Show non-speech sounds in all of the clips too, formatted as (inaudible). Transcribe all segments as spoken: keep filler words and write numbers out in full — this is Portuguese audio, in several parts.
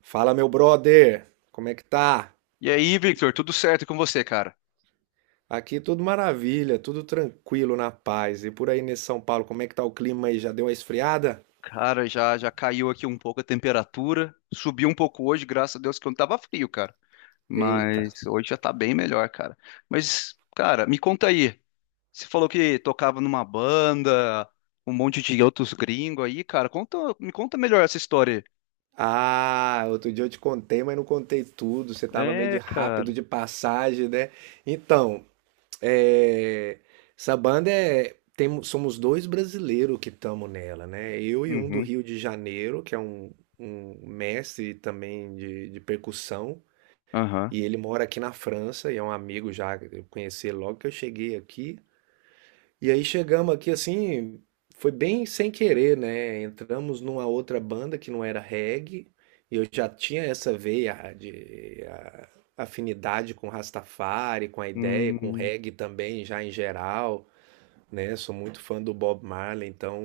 Fala, meu brother, como é que tá? E aí, Victor, tudo certo com você, cara? Aqui tudo maravilha, tudo tranquilo, na paz. E por aí nesse São Paulo, como é que tá o clima aí? Já deu uma esfriada? Cara, já já caiu aqui um pouco a temperatura, subiu um pouco hoje, graças a Deus que não tava frio, cara. Eita. Mas hoje já tá bem melhor, cara. Mas, cara, me conta aí. Você falou que tocava numa banda, um monte de outros gringos aí, cara. Conta, me conta melhor essa história. Ah, outro dia eu te contei, mas não contei tudo. Você tava meio Aí. de É, rápido cara. de passagem, né? Então, é, essa banda é. Temos, somos dois brasileiros que estamos nela, né? Eu e um do Uhum. Rio de Janeiro, que é um, um mestre também de, de percussão. Aham. E ele mora aqui na França e é um amigo já, eu conheci ele logo que eu cheguei aqui. E aí chegamos aqui assim, foi bem sem querer, né? Entramos numa outra banda que não era reggae, e eu já tinha essa veia de a- afinidade com Rastafari, com a ideia, com Hum. reggae também, já em geral, né? Sou muito fã do Bob Marley, então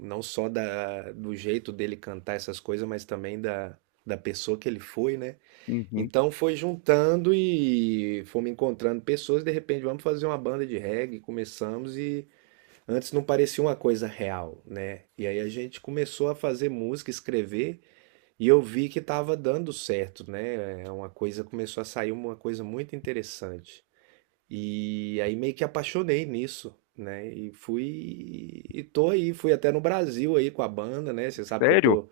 não só da, do jeito dele cantar essas coisas, mas também da, da pessoa que ele foi, né? Uhum. Então foi juntando e fomos encontrando pessoas, de repente vamos fazer uma banda de reggae, começamos e antes não parecia uma coisa real, né? E aí a gente começou a fazer música, escrever e eu vi que estava dando certo, né? É. Uma coisa começou a sair uma coisa muito interessante. E aí meio que apaixonei nisso, né? E fui e tô aí, fui até no Brasil aí com a banda, né? Você sabe que eu Sério? tô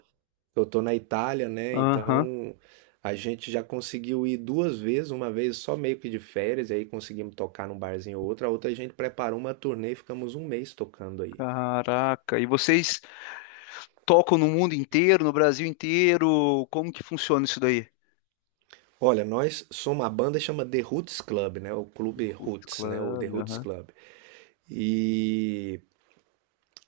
eu tô na Itália, né? Aham. Então a gente já conseguiu ir duas vezes, uma vez só meio que de férias, e aí conseguimos tocar num barzinho ou outro. A outra a gente preparou uma turnê e ficamos um mês tocando aí. Caraca. E vocês tocam no mundo inteiro, no Brasil inteiro? Como que funciona isso daí? Olha, nós somos uma banda que chama The Roots Club, né? O Clube Roots Roots, né? O The Club, Roots aham. Club. E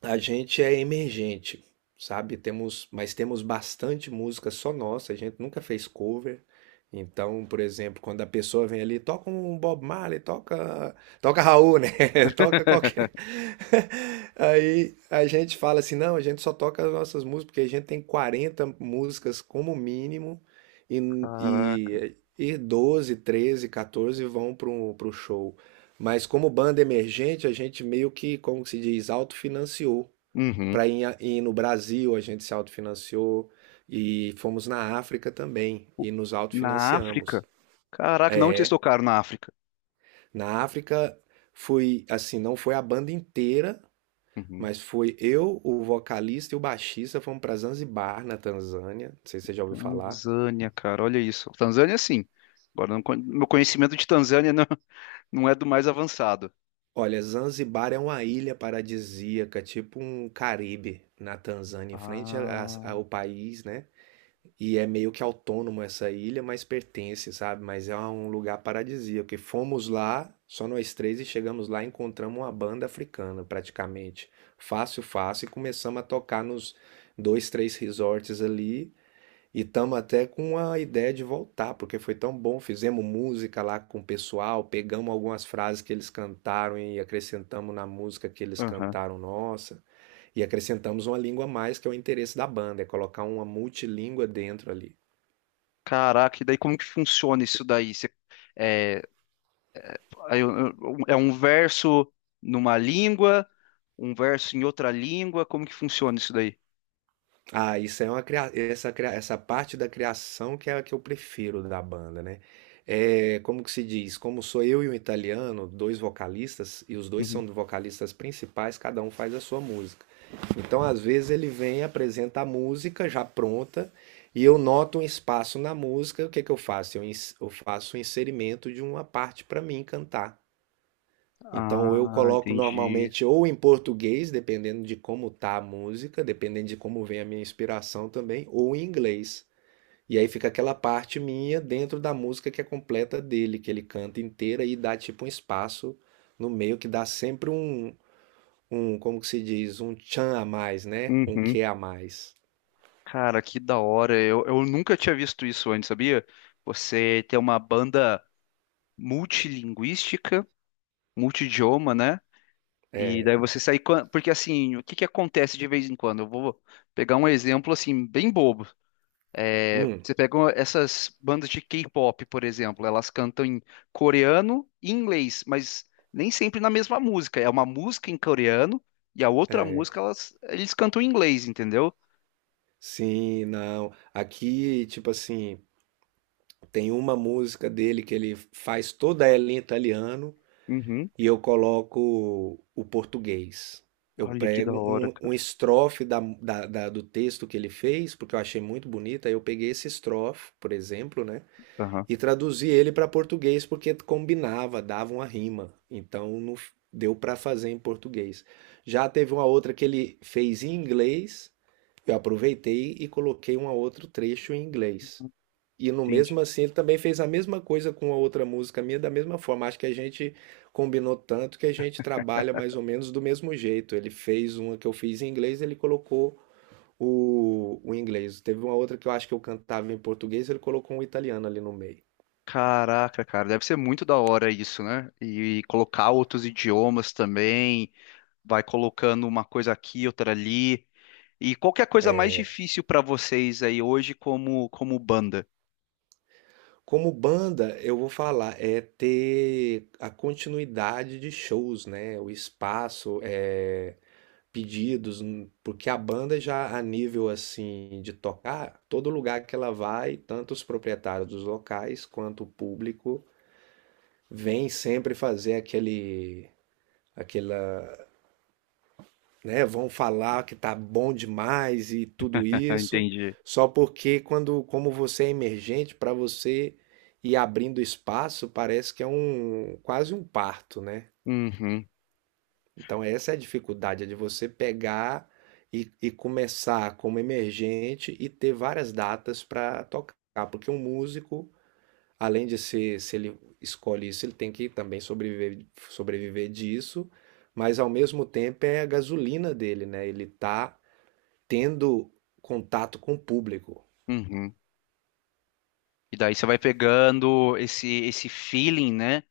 a gente é emergente, sabe? Temos, mas temos bastante música só nossa, a gente nunca fez cover. Então, por exemplo, quando a pessoa vem ali, toca um Bob Marley, toca, toca Raul, né? (laughs) Toca qualquer. (laughs) (laughs) Aí a gente fala assim, não, a gente só toca as nossas músicas, porque a gente tem quarenta músicas como mínimo e, Caraca. e, e doze, treze, quatorze vão para o show. Mas como banda emergente, a gente meio que, como que se diz, autofinanciou Uhum. para ir, ir no Brasil, a gente se autofinanciou e fomos na África também O- e nos Na autofinanciamos. África? Caraca, não, vocês É, tocaram na África. na África fui assim, não foi a banda inteira, Uhum. mas foi eu, o vocalista e o baixista fomos para Zanzibar, na Tanzânia. Não sei se você já ouviu falar. Tanzânia, cara, olha isso. Tanzânia, sim. Agora, não con- meu conhecimento de Tanzânia (laughs) não, não é do mais avançado. Olha, Zanzibar é uma ilha paradisíaca, tipo um Caribe na Tanzânia, em frente a- a- Ah. ao país, né? E é meio que autônomo essa ilha, mas pertence, sabe? Mas é um lugar paradisíaco. Porque fomos lá, só nós três, e chegamos lá e encontramos uma banda africana, praticamente. Fácil, fácil. E começamos a tocar nos dois, três resorts ali. E estamos até com a ideia de voltar, porque foi tão bom. Fizemos música lá com o pessoal, pegamos algumas frases que eles cantaram e acrescentamos na música que eles Aham. cantaram nossa. E acrescentamos uma língua a mais, que é o interesse da banda, é colocar uma multilíngua dentro ali. Caraca, e daí como que funciona isso daí? Você, Aí eu- eu- um, é um verso numa língua, um verso em outra língua, como que funciona isso daí? Ah, isso é uma cria... essa, cria- essa parte da criação que é a que eu prefiro da banda, né? É, como que se diz? Como sou eu e um italiano, dois vocalistas, e os dois Uhum. são vocalistas principais, cada um faz a sua música. Então, às vezes, ele vem e apresenta a música já pronta, e eu noto um espaço na música, o que que eu faço? Eu, ins- eu faço o inserimento de uma parte para mim cantar. Então eu Ah, coloco entendi. normalmente ou em português, dependendo de como tá a música, dependendo de como vem a minha inspiração também, ou em inglês. E aí fica aquela parte minha dentro da música que é completa dele, que ele canta inteira e dá tipo um espaço no meio que dá sempre um, um, como que se diz, um tchan a mais, né? Um Uhum. que a mais. Cara, que da hora. Eu, eu nunca tinha visto isso antes, sabia? Você tem uma banda multilinguística, multidioma, né? E daí você sai quan- Porque assim, o que que acontece de vez em quando? Eu vou pegar um exemplo assim, bem bobo. É, Hum, você pegou essas bandas de K-pop, por exemplo, elas cantam em coreano e inglês, mas nem sempre na mesma música. É uma música em coreano e a outra é. música elas, eles cantam em inglês, entendeu? Sim, não. Aqui, tipo assim, tem uma música dele que ele faz toda ela em italiano. Uhum. E eu coloco o português. Eu Olha que da prego hora, um, um cara. estrofe da, da, da- do texto que ele fez, porque eu achei muito bonita. Eu peguei esse estrofe, por exemplo, né? Aham, E traduzi ele para português, porque combinava, dava uma rima. Então no- deu para fazer em português. Já teve uma outra que ele fez em inglês, eu aproveitei e coloquei um outro trecho em inglês. E no entendi. mesmo assim, ele também fez a mesma coisa com a outra música minha, da mesma forma. Acho que a gente combinou tanto que a gente trabalha mais ou menos do mesmo jeito. Ele fez uma que eu fiz em inglês, ele colocou o, o inglês. Teve uma outra que eu acho que eu cantava em português, ele colocou um italiano ali no meio. Caraca, cara, deve ser muito da hora isso, né? E colocar outros idiomas também, vai colocando uma coisa aqui, outra ali. E qual que é a coisa mais difícil pra vocês aí hoje como como banda? Como banda, eu vou falar, é ter a continuidade de shows, né? O espaço, é pedidos, hum, porque a banda já a nível assim de tocar, todo lugar que ela vai, tanto os proprietários dos locais quanto o público vem sempre fazer aquele aquela, né, vão falar que tá bom demais e tudo (laughs) isso, Entendi. só porque quando como você é emergente, para você ir abrindo espaço, parece que é um quase um parto, né? Uhum, Então, essa é a dificuldade, é de você pegar e, e começar como emergente e ter várias datas para tocar, porque um músico, além de ser, se ele escolhe isso, ele tem que também sobreviver, sobreviver disso, mas ao mesmo tempo é a gasolina dele, né? Ele tá tendo contato com o público. uhum. E daí você vai pegando esse esse feeling, né,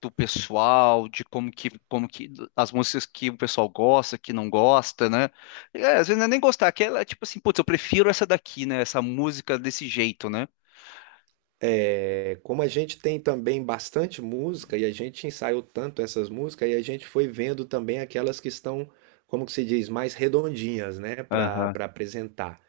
do pessoal, de como que como que as músicas que o pessoal gosta, que não gosta, né? É, às vezes não é nem gostar, que ela é tipo assim, putz, eu prefiro essa daqui, né, essa música desse jeito, né? É, como a gente tem também bastante música e a gente ensaiou tanto essas músicas, e a gente foi vendo também aquelas que estão, como que se diz, mais redondinhas, né, para Aham. para apresentar.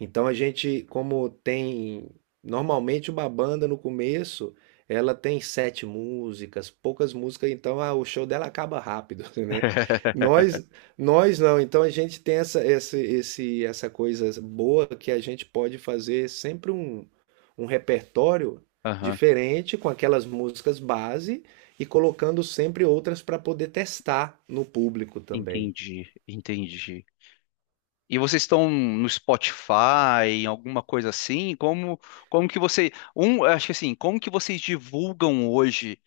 Então a gente, como tem normalmente uma banda no começo, ela tem sete músicas, poucas músicas, então ah, o show dela acaba rápido, (laughs) né? (laughs) Nós, nós não. Então a gente tem essa, essa, esse, essa coisa boa que a gente pode fazer sempre um, um repertório Aham. diferente com aquelas músicas base e colocando sempre outras para poder testar no público também. Entendi, entendi. E vocês estão no Spotify, em alguma coisa assim? Como, como que você, um, acho que assim, como que vocês divulgam hoje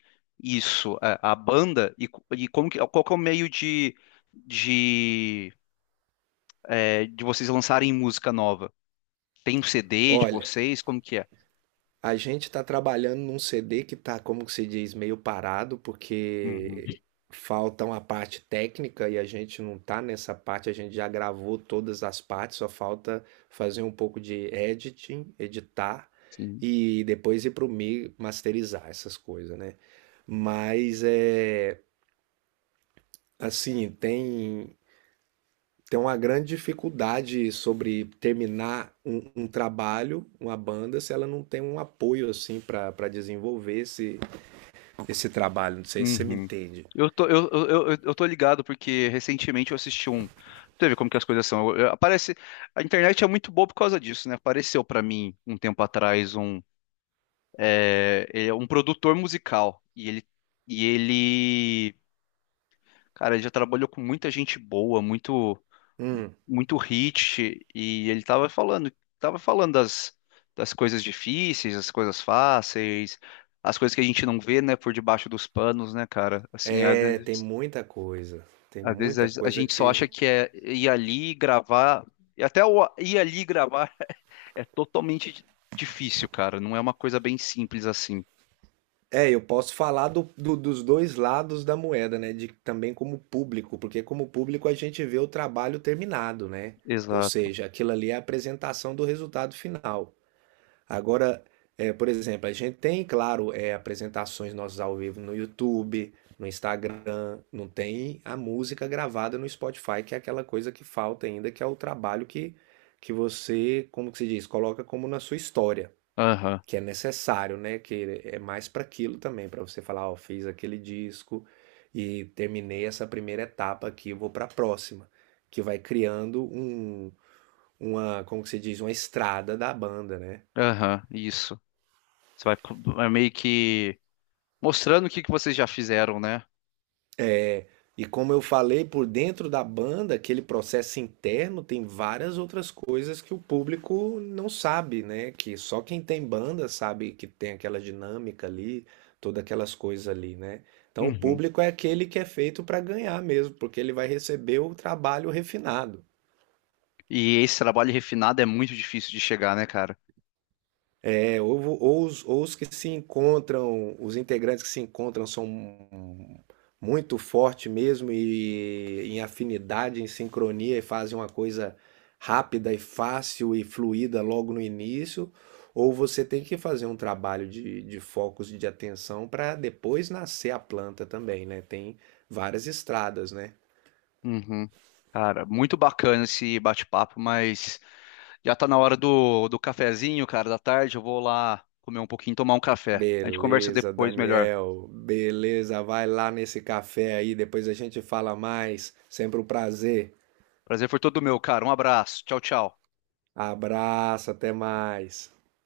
isso, a, a banda e, co- e como que, qual que é o meio de de, é, de vocês lançarem música nova? Tem um C D de Olha, vocês? Como que é? a gente está trabalhando num C D que está, como se diz, meio parado, Uhum. porque falta uma parte técnica e a gente não está nessa parte, a gente já gravou todas as partes, só falta fazer um pouco de editing, editar Sim. e depois ir para o mi masterizar essas coisas, né? Mas é assim, tem tem uma grande dificuldade sobre terminar um, um trabalho, uma banda, se ela não tem um apoio assim para para desenvolver esse, esse trabalho. Não sei se você me Uhum. entende. Eu tô, eu, eu, eu, eu tô ligado porque recentemente eu assisti um. Tu vê como que as coisas são. Eu- eu- aparece, a internet é muito boa por causa disso, né? Apareceu pra mim um tempo atrás um, é, é um produtor musical e ele, e ele, cara, ele já trabalhou com muita gente boa, muito, Hum, muito hit e ele tava falando, tava falando das, das coisas difíceis, as coisas fáceis, as coisas que a gente não vê, né, por debaixo dos panos, né, cara? Assim, às é, tem vezes. muita coisa. Tem Às muita vezes a, a coisa gente só que. acha que é ir ali gravar. E até o ir ali gravar é totalmente di- difícil, cara. Não é uma coisa bem simples assim. É, eu posso falar do, do- dos dois lados da moeda, né? De também como público, porque como público a gente vê o trabalho terminado, né? Ou Exato. seja, aquilo ali é a apresentação do resultado final. Agora, é, por exemplo, a gente tem, claro, é, apresentações nossas ao vivo no YouTube, no Instagram, não tem a música gravada no Spotify, que é aquela coisa que falta ainda, que é o trabalho que, que você, como que se diz, coloca como na sua história, Aham, que é necessário, né? Que é mais para aquilo também, para você falar, ó, fiz aquele disco e terminei essa primeira etapa aqui, vou para a próxima, que vai criando um, uma, como que se diz, uma estrada da banda, né? aham, isso. Você vai co- é meio que mostrando o que que vocês já fizeram, né? E como eu falei, por dentro da banda, aquele processo interno tem várias outras coisas que o público não sabe, né? Que só quem tem banda sabe que tem aquela dinâmica ali, todas aquelas coisas ali, né? Então o Uhum. público é aquele que é feito para ganhar mesmo, porque ele vai receber o trabalho refinado. E esse trabalho refinado é muito difícil de chegar, né, cara? É, ou, vo- ou os, ou os que se encontram, os integrantes que se encontram são muito fortes mesmo e em afinidade, em sincronia e fazem uma coisa rápida e fácil e fluida logo no início, ou você tem que fazer um trabalho de, de focos e de atenção para depois nascer a planta também, né? Tem várias estradas, né? Uhum. Cara, muito bacana esse bate-papo, mas já tá na hora do, do cafezinho, cara, da tarde. Eu vou lá comer um pouquinho, tomar um café. A gente conversa Beleza, depois melhor. Daniel. Beleza, vai lá nesse café aí, depois a gente fala mais. Sempre um prazer. Prazer foi todo meu, cara. Um abraço. Tchau, tchau. Abraço, até mais.